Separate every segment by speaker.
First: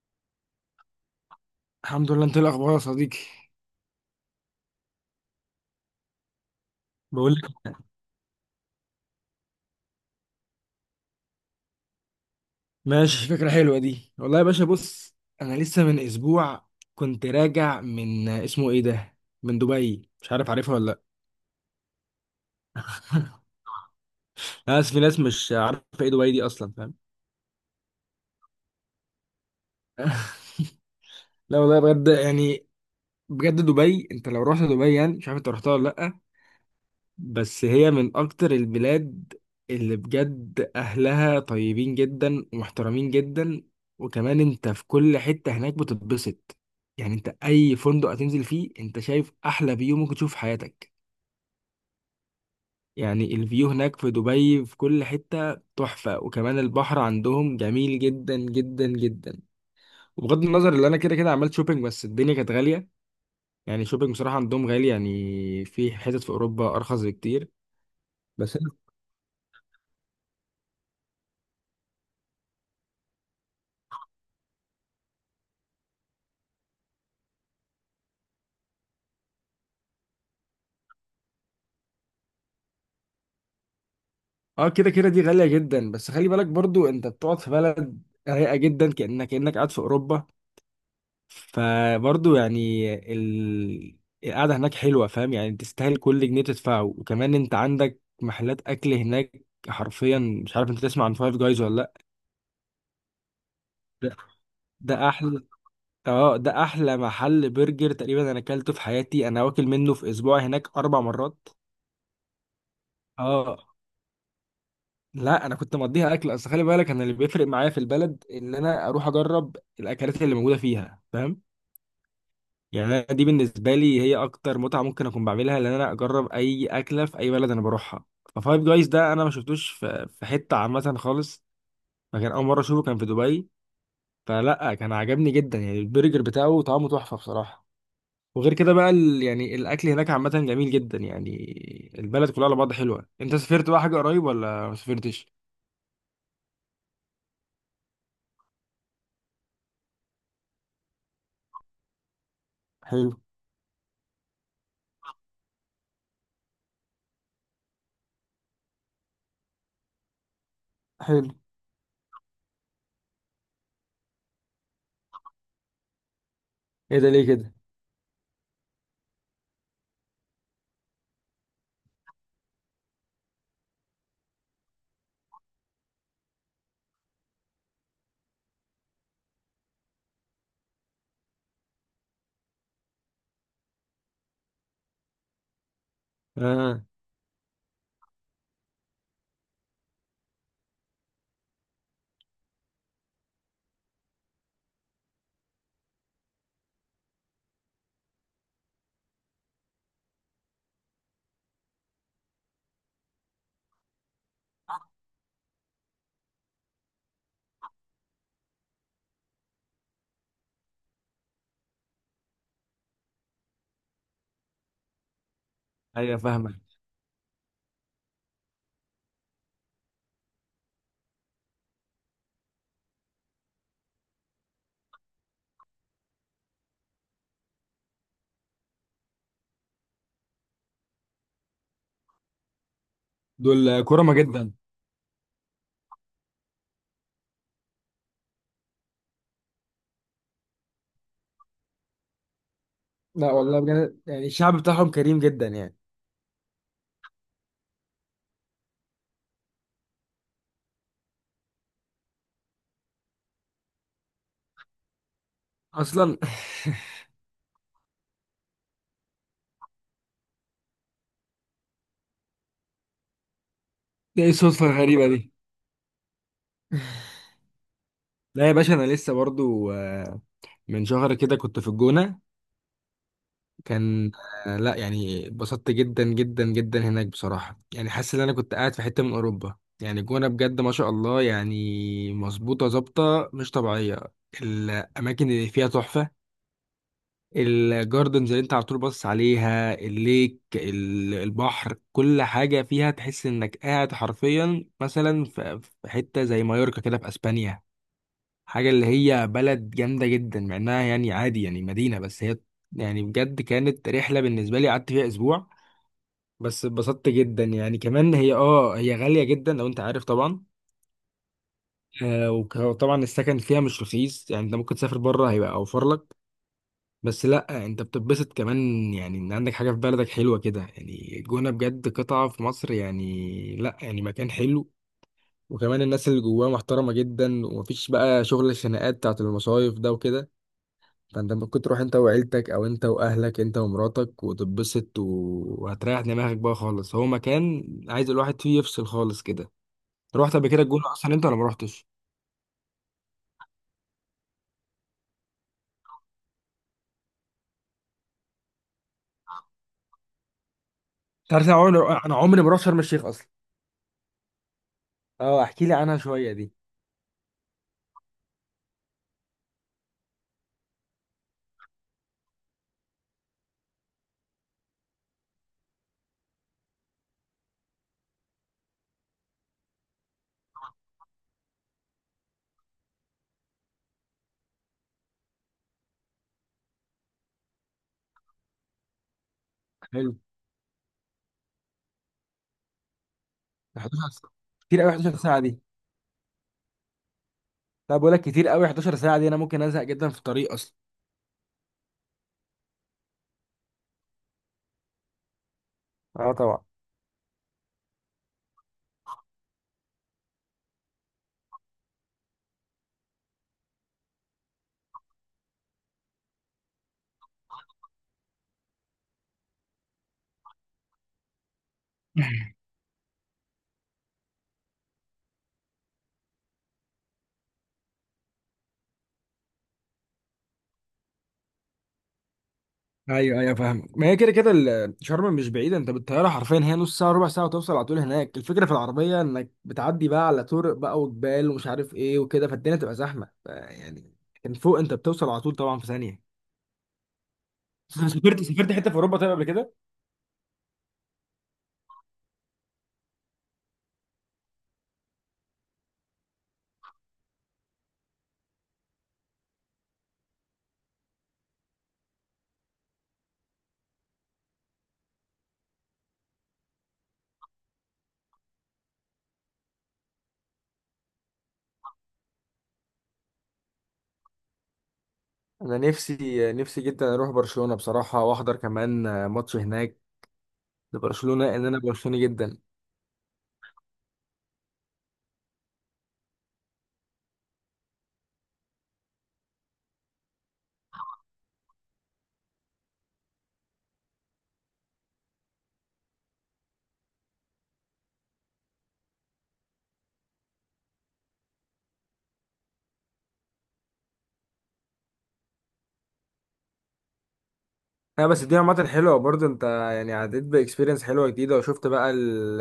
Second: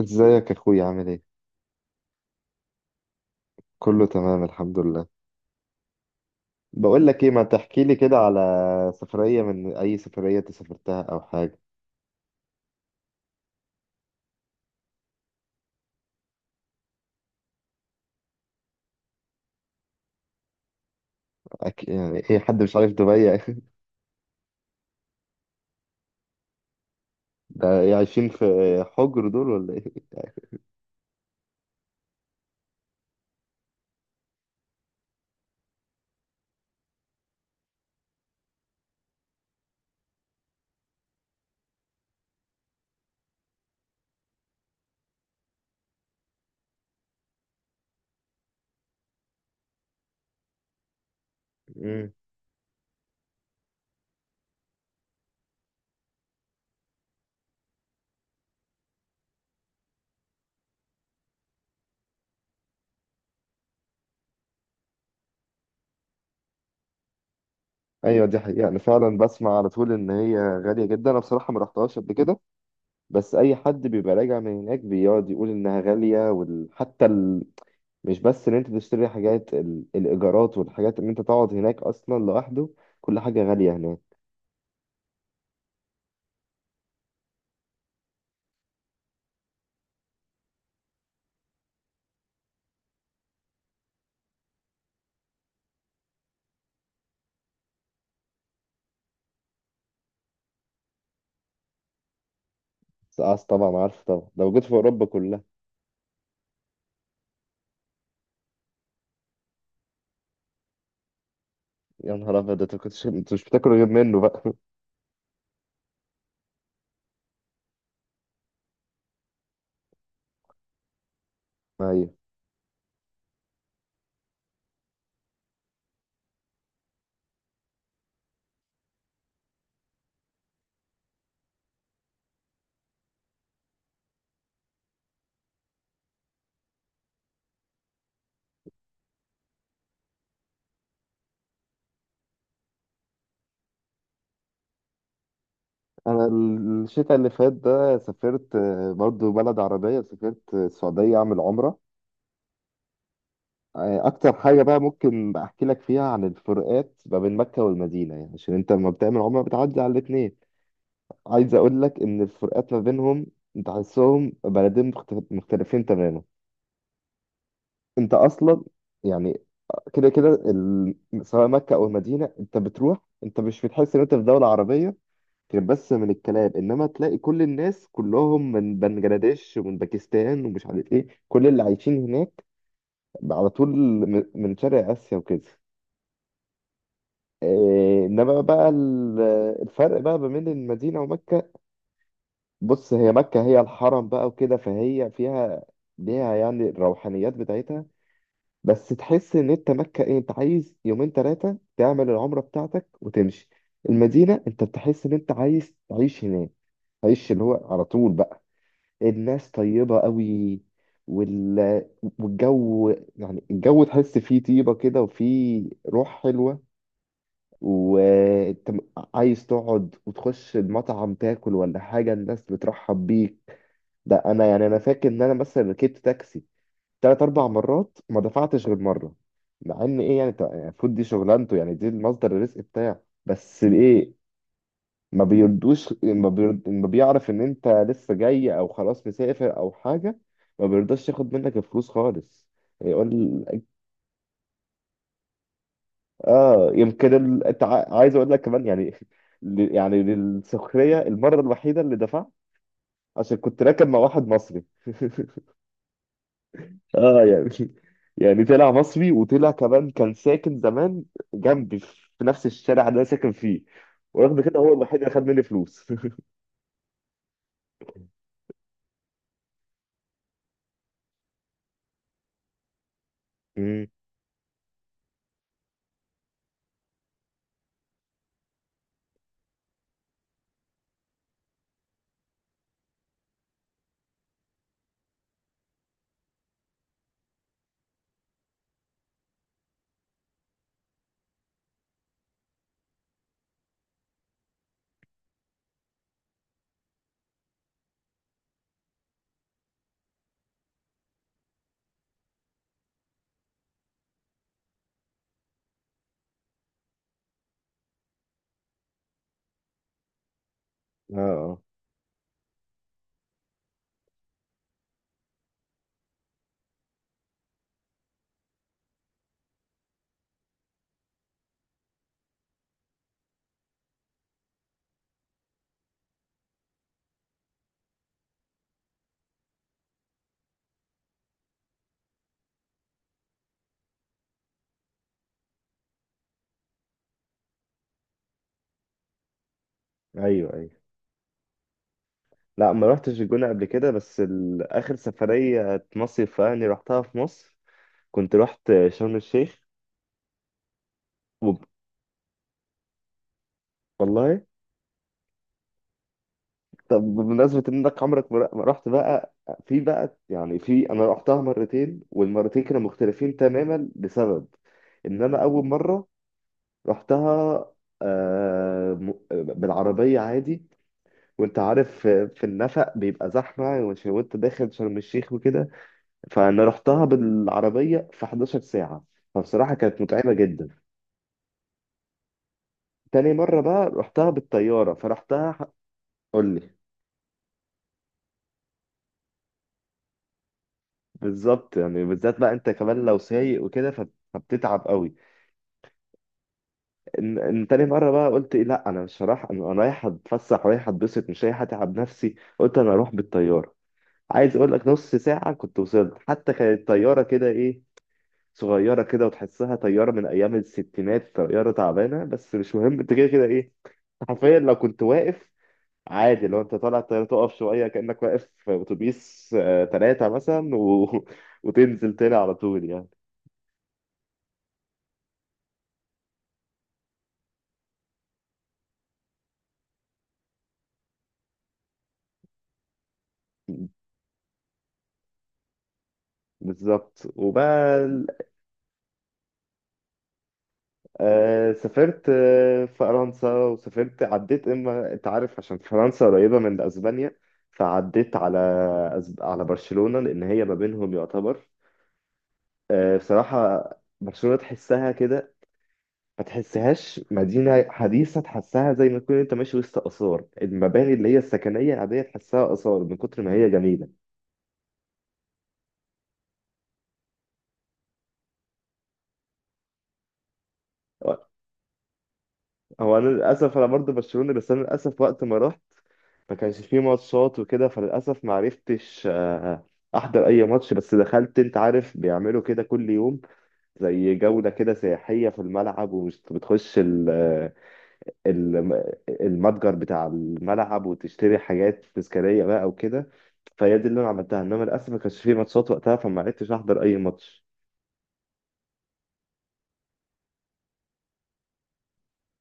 Speaker 1: ازيك يا اخويا، عامل ايه؟
Speaker 2: الحمد لله، انت ايه الاخبار يا صديقي؟
Speaker 1: كله تمام، الحمد لله. بقول لك ايه،
Speaker 2: بقول
Speaker 1: ما
Speaker 2: لك.
Speaker 1: تحكي لي كده على سفرية، من اي سفرية انت سافرتها او حاجة؟
Speaker 2: ماشي، فكره حلوه دي والله يا باشا. بص، انا لسه من اسبوع كنت راجع من اسمه ايه ده، من دبي. مش عارف عارفها ولا لا.
Speaker 1: يعني ايه، حد مش عارف دبي؟
Speaker 2: انا اسف، في ناس مش عارفه ايه دبي دي اصلا، فاهم؟
Speaker 1: ده إيه، عايشين في حجر دول ولا ايه؟
Speaker 2: لا والله، بجد يعني. بجد دبي، انت لو رحت دبي يعني مش عارف انت رحتها ولا لا. بس هي من اكتر البلاد اللي بجد اهلها طيبين جدا ومحترمين جدا، وكمان انت في كل حتة هناك بتتبسط. يعني انت اي فندق هتنزل فيه انت شايف احلى فيو ممكن تشوف في حياتك.
Speaker 1: مم.
Speaker 2: يعني الفيو هناك في دبي في كل حتة تحفة، وكمان البحر عندهم جميل جدا جدا جدا. وبغض النظر اللي انا كده كده عملت شوبينج، بس الدنيا كانت غالية. يعني شوبينج بصراحة عندهم غالي، يعني في حتت في اوروبا ارخص بكتير.
Speaker 1: ايوه، دي
Speaker 2: بس
Speaker 1: حقيقة. انا فعلا بسمع على طول ان هي غالية جدا. انا بصراحة ما رحتهاش قبل كده. بس اي حد بيبقى راجع من هناك بيقعد يقول انها غالية، حتى مش بس ان انت تشتري حاجات، الايجارات والحاجات ان انت تقعد هناك اصلا لوحده. كل حاجة غالية هناك.
Speaker 2: اه، كده كده دي غالية جدا، بس خلي بالك برضو انت بتقعد في بلد رايقة جدا، كأنك قاعد في أوروبا. فبرضو يعني القعدة هناك حلوة، فاهم؟ يعني تستاهل كل جنيه تدفعه. وكمان انت عندك محلات أكل هناك حرفيا. مش عارف انت تسمع عن فايف جايز ولا لأ؟
Speaker 1: سقعت طبعا، عارفه
Speaker 2: ده
Speaker 1: طبعا، ده موجود في اوروبا
Speaker 2: ده
Speaker 1: كلها.
Speaker 2: أحلى. اه، ده أحلى محل برجر تقريبا أنا أكلته في حياتي، أنا واكل منه في أسبوع هناك 4 مرات.
Speaker 1: يا نهار ابيض! انت كنتش انت مش
Speaker 2: اه،
Speaker 1: بتاكلوا غير منه بقى؟
Speaker 2: لا انا كنت مقضيها اكل. اصل خلي بالك انا اللي بيفرق معايا في البلد ان انا اروح اجرب الاكلات اللي موجوده فيها، فاهم؟
Speaker 1: ايوه.
Speaker 2: يعني أنا دي بالنسبه لي هي اكتر متعه ممكن اكون بعملها، لان انا اجرب اي اكله في اي بلد انا بروحها. ففايف جايز ده انا ما شفتوش في حته عامه خالص. فكان اول مره اشوفه كان في دبي. فلا، كان عجبني جدا. يعني البرجر بتاعه طعمه تحفه بصراحه. وغير كده بقى يعني الاكل هناك عامه جميل جدا يعني. البلد كلها على بعض حلوه. انت سافرت بقى حاجه قريب ولا ما سافرتش؟
Speaker 1: انا الشتاء اللي فات ده سافرت، برضو بلد عربيه، سافرت، السعوديه اعمل عمره.
Speaker 2: حلو.
Speaker 1: اكتر حاجه بقى ممكن احكي لك فيها عن الفروقات ما بين مكه والمدينه، يعني عشان انت لما بتعمل عمره بتعدي على الاثنين.
Speaker 2: حلو.
Speaker 1: عايز اقول لك ان الفروقات ما بينهم، تحسهم بلدين مختلفين تماما.
Speaker 2: ايه ده، ليه كده؟
Speaker 1: انت اصلا يعني كده كده سواء مكة أو المدينة أنت بتروح. أنت مش بتحس إن أنت في دولة عربية غير بس من الكلام، إنما تلاقي كل الناس كلهم من بنجلاديش ومن باكستان ومش عارف إيه، كل اللي عايشين هناك على طول من شرق آسيا وكده.
Speaker 2: اه،
Speaker 1: إيه، إنما بقى الفرق بقى ما بين المدينة ومكة. بص، هي مكة هي الحرم بقى وكده، فهي فيها، ليها يعني الروحانيات بتاعتها. بس تحس ان انت مكة ايه، انت عايز يومين ثلاثة تعمل العمرة بتاعتك وتمشي. المدينة انت بتحس ان انت عايز تعيش هناك، تعيش اللي هو على طول بقى. الناس طيبة قوي، وال... والجو يعني الجو تحس فيه طيبة كده وفيه
Speaker 2: ايوه،
Speaker 1: روح
Speaker 2: فاهمك.
Speaker 1: حلوة. وانت عايز تقعد وتخش المطعم تاكل ولا حاجة، الناس بترحب بيك. ده انا يعني انا فاكر ان انا مثلا ركبت تاكسي تلات أربع مرات، ما دفعتش غير مرة. مع إن إيه، يعني المفروض دي شغلانته، يعني دي المصدر الرزق بتاعه، بس
Speaker 2: دول كرمة
Speaker 1: إيه،
Speaker 2: جدا.
Speaker 1: ما بيرد، ما بيعرف إن أنت لسه جاي أو خلاص مسافر أو حاجة، ما بيرضاش ياخد منك الفلوس خالص. يقول.
Speaker 2: لا والله، بجد يعني الشعب بتاعهم كريم جدا يعني.
Speaker 1: آه، يمكن أنت عايز أقول لك كمان يعني، يعني للسخرية، المرة الوحيدة اللي دفعت عشان كنت راكب مع واحد مصري.
Speaker 2: اصلا.
Speaker 1: اه، يعني يعني طلع مصري، وطلع كمان كان ساكن زمان جنبي في نفس الشارع اللي انا ساكن فيه.
Speaker 2: ده ايه
Speaker 1: ورغم كده
Speaker 2: الصدفة
Speaker 1: هو الوحيد
Speaker 2: الغريبة
Speaker 1: اللي خد
Speaker 2: دي؟
Speaker 1: مني فلوس.
Speaker 2: لا يا باشا، انا لسه برضو من شهر كده كنت في الجونة.
Speaker 1: مم.
Speaker 2: كان لا يعني اتبسطت جدا جدا جدا هناك بصراحة. يعني حاسس ان انا كنت قاعد في حتة من اوروبا. يعني الجونة بجد ما شاء الله يعني. مظبوطة ظابطة مش طبيعية. الاماكن اللي فيها تحفة. الجاردنز اللي انت على طول باصص عليها، الليك، البحر، كل حاجة فيها تحس انك قاعد حرفيا مثلا في حتة زي مايوركا كده في اسبانيا. حاجة اللي هي بلد جامدة جدا، مع انها يعني عادي يعني مدينة بس هي. يعني بجد كانت رحلة بالنسبة لي، قعدت فيها اسبوع بس اتبسطت جدا. يعني كمان هي غالية جدا لو انت عارف طبعا.
Speaker 1: اه، اه.
Speaker 2: وطبعا السكن فيها مش رخيص. يعني انت ممكن تسافر بره هيبقى اوفر لك. بس لا، انت بتتبسط كمان. يعني ان عندك حاجه في بلدك حلوه كده. يعني الجونه بجد قطعه في مصر. يعني لا، يعني مكان حلو. وكمان الناس اللي جواه محترمه جدا ومفيش بقى شغل الخناقات بتاعت المصايف ده وكده. فانت ممكن تروح انت وعيلتك او انت واهلك انت ومراتك وتتبسط، و- وهتريح دماغك بقى خالص. هو مكان عايز الواحد فيه يفصل خالص كده. رحت قبل
Speaker 1: ايوه،
Speaker 2: كده
Speaker 1: ايوه.
Speaker 2: الجونه اصلا انت ولا ما رحتش؟
Speaker 1: لا، ما رحتش الجونة قبل كده، بس اخر سفرية مصيف يعني رحتها في مصر، كنت رحت شرم الشيخ.
Speaker 2: انت عارف انا
Speaker 1: وب...
Speaker 2: عمري انا عمري ما رحت شرم الشيخ اصلا.
Speaker 1: والله.
Speaker 2: اه، احكي لي عنها شويه دي.
Speaker 1: طب، بمناسبة انك عمرك ما رحت بقى، في بقى يعني في، انا رحتها مرتين والمرتين كانوا مختلفين تماما، لسبب ان انا اول مرة رحتها، بالعربية عادي. وانت عارف في النفق بيبقى زحمة، وانت داخل شرم الشيخ وكده، فانا رحتها بالعربية في 11 ساعة، فبصراحة كانت
Speaker 2: حلو.
Speaker 1: متعبة جدا. تاني مرة بقى
Speaker 2: 11
Speaker 1: رحتها
Speaker 2: ساعة؟ كتير قوي
Speaker 1: بالطيارة،
Speaker 2: 11 ساعه
Speaker 1: فرحتها
Speaker 2: دي.
Speaker 1: قول لي.
Speaker 2: لا، بقول لك كتير قوي 11 ساعه دي، انا ممكن ازهق جدا في الطريق اصلا.
Speaker 1: بالظبط، يعني بالذات بقى انت كمان لو سايق وكده، فبتتعب قوي.
Speaker 2: اه طبعا.
Speaker 1: ان تاني مرة بقى قلت إيه، لا انا مش هروح، انا رايح اتفسح، رايح اتبسط، مش رايح اتعب نفسي، قلت انا اروح بالطيارة. عايز اقول لك نص ساعة كنت وصلت، حتى كانت طيارة كده ايه، صغيرة كده، وتحسها طيارة من ايام الستينات، طيارة تعبانة، بس مش مهم، انت كده كده ايه، حرفيا لو كنت واقف عادي، لو انت طالع الطيارة تقف شوية كأنك واقف في اتوبيس، تلاتة مثلا، وتنزل تاني على طول يعني.
Speaker 2: ايوه، ايوه، فاهمك. ما هي كده كده شرم مش بعيده. انت بالطياره حرفيا هي نص ساعه ربع ساعه وتوصل على طول هناك. الفكره في العربيه انك بتعدي بقى على طرق بقى وجبال ومش عارف ايه وكده، فالدنيا تبقى زحمه، يعني كان فوق انت بتوصل على طول طبعا في ثانيه.
Speaker 1: بالظبط، وبقى
Speaker 2: سافرت حته في اوروبا طيب قبل كده؟
Speaker 1: سافرت، فرنسا، وسافرت عديت، اما انت عارف عشان فرنسا قريبة من اسبانيا، فعديت على برشلونة، لان هي ما بينهم يعتبر، بصراحة برشلونة تحسها كده، ما تحسهاش مدينة حديثة، تحسها زي ما تكون انت ماشي وسط آثار، المباني اللي هي السكنية العادية تحسها آثار من كتر ما هي جميلة.
Speaker 2: انا نفسي نفسي جدا اروح برشلونة بصراحة، واحضر كمان ماتش هناك لبرشلونة، ان انا برشلوني جدا.
Speaker 1: هو انا للاسف انا برضه برشلونة، بس انا للاسف وقت ما رحت ما كانش فيه ماتشات وكده، فللأسف ما عرفتش أحضر أي ماتش، بس دخلت، أنت عارف بيعملوا كده كل يوم زي جولة كده سياحية في الملعب، ومش بتخش ال- المتجر بتاع الملعب وتشتري حاجات تذكارية بقى وكده. فهي دي اللي أنا عملتها، إنما للأسف ما كانش فيه ماتشات وقتها، فما عرفتش أحضر أي ماتش.
Speaker 2: لا بس دي عامة حلوة برضه. انت يعني عديت بإكسبيرينس حلوة جديدة وشفت بقى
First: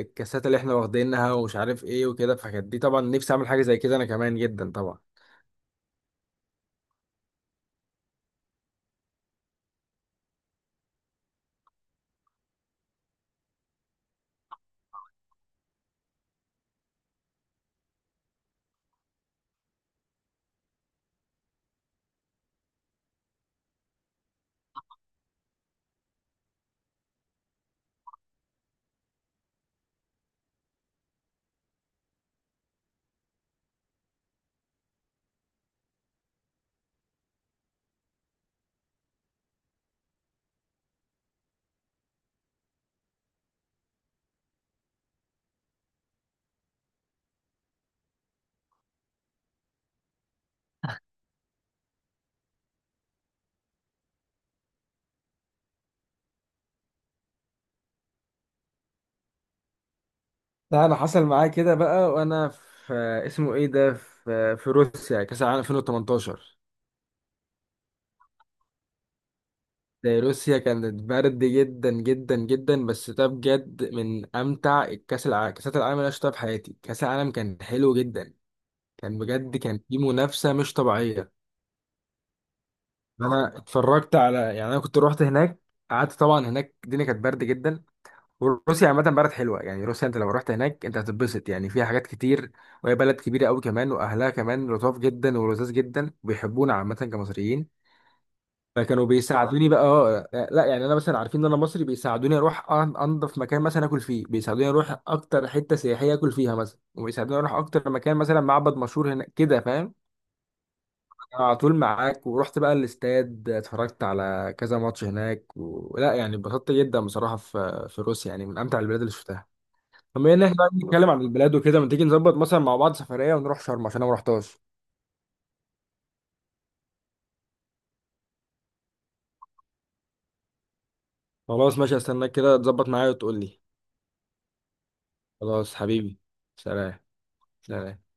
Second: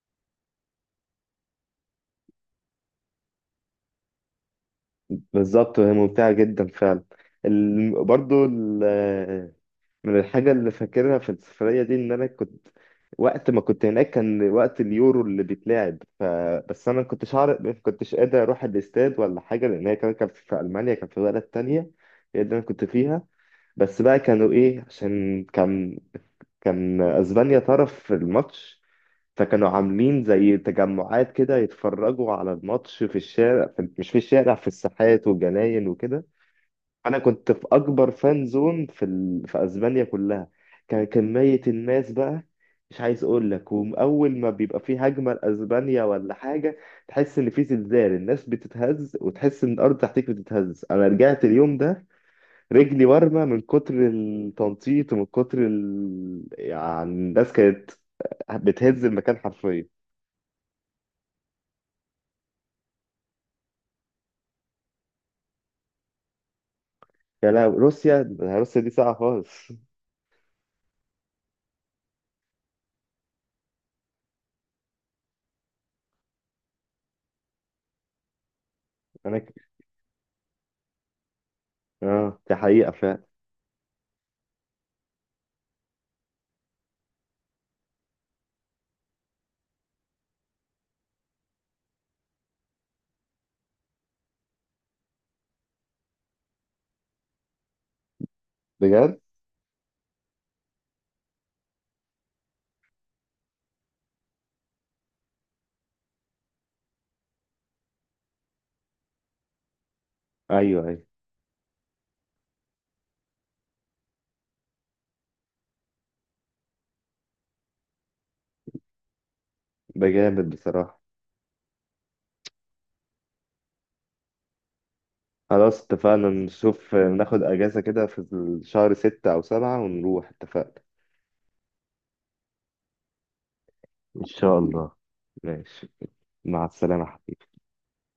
Speaker 2: الكاسات اللي احنا واخدينها ومش عارف ايه وكده، فكانت دي طبعا نفسي اعمل حاجة زي كده انا كمان جدا طبعا.
Speaker 1: بالظبط، وهي ممتعة جدا فعلا. برضو من الحاجة اللي فاكرها في السفرية دي، إن أنا كنت وقت ما كنت هناك كان وقت اليورو اللي بيتلعب. بس أنا ما كنتش عارف، ما كنتش قادر أروح الاستاد ولا حاجة، لأن هي كمان كانت في ألمانيا، كانت في بلد تانية، هي اللي أنا كنت فيها. بس بقى كانوا إيه، عشان كان، كان أسبانيا طرف في الماتش، فكانوا عاملين زي تجمعات كده يتفرجوا على الماتش في الشارع، مش في الشارع، في الساحات والجناين وكده. انا كنت في اكبر فان زون في اسبانيا كلها. كان كميه الناس بقى مش عايز اقول لك، واول ما بيبقى في هجمه لاسبانيا ولا حاجه تحس ان في زلزال، الناس بتتهز وتحس ان الارض تحتك بتتهز. انا رجعت اليوم ده رجلي ورمه من كتر التنطيط ومن كتر يعني الناس كانت بتهز المكان حرفيا.
Speaker 2: لا، انا حصل معايا كده بقى وانا في اسمه ايه ده في روسيا كأس العالم 2018.
Speaker 1: يا لا، روسيا، روسيا دي ساعه خالص.
Speaker 2: ده روسيا كانت برد جدا جدا جدا، بس ده بجد من امتع الكاس العالم كاسات العالم اللي انا شفتها في حياتي. كاس العالم كان حلو جدا. كان
Speaker 1: انا
Speaker 2: بجد
Speaker 1: ك-
Speaker 2: كان في منافسة مش طبيعية.
Speaker 1: اه، دي حقيقه فعلا.
Speaker 2: انا اتفرجت على، يعني انا كنت روحت هناك. قعدت طبعا هناك، الدنيا كانت برد جدا. وروسيا عامه بلد حلوه. يعني روسيا انت لو رحت هناك انت هتتبسط، يعني فيها حاجات كتير. وهي بلد كبيره قوي كمان، واهلها كمان لطاف جدا ولذاذ جدا وبيحبونا عامه كمصريين. فكانوا
Speaker 1: بجد.
Speaker 2: بيساعدوني بقى لا يعني انا مثلا عارفين ان انا مصري بيساعدوني اروح انضف مكان مثلا اكل فيه، بيساعدوني اروح اكتر حته سياحيه اكل فيها مثلا، وبيساعدوني اروح اكتر مكان مثلا معبد مشهور هناك كده فاهم.
Speaker 1: ايوه، ايوه.
Speaker 2: على طول معاك. ورحت بقى الاستاد اتفرجت على كذا ماتش هناك، ولا يعني اتبسطت جدا بصراحة في روسيا. يعني من أمتع البلاد اللي شفتها.
Speaker 1: ده
Speaker 2: طب بما
Speaker 1: جامد
Speaker 2: ان احنا بقى
Speaker 1: بصراحه.
Speaker 2: بنتكلم عن البلاد وكده، ما تيجي نظبط مثلا مع بعض سفرية ونروح شرم عشان انا ما رحتهاش؟
Speaker 1: خلاص، اتفقنا، نشوف ناخد اجازة كده في شهر ستة او سبعة ونروح. اتفقنا.
Speaker 2: خلاص ماشي، استناك كده تظبط معايا وتقول لي.
Speaker 1: إن شاء الله.
Speaker 2: خلاص
Speaker 1: ماشي.
Speaker 2: حبيبي.
Speaker 1: مع
Speaker 2: سلام.
Speaker 1: السلامة.
Speaker 2: سلام.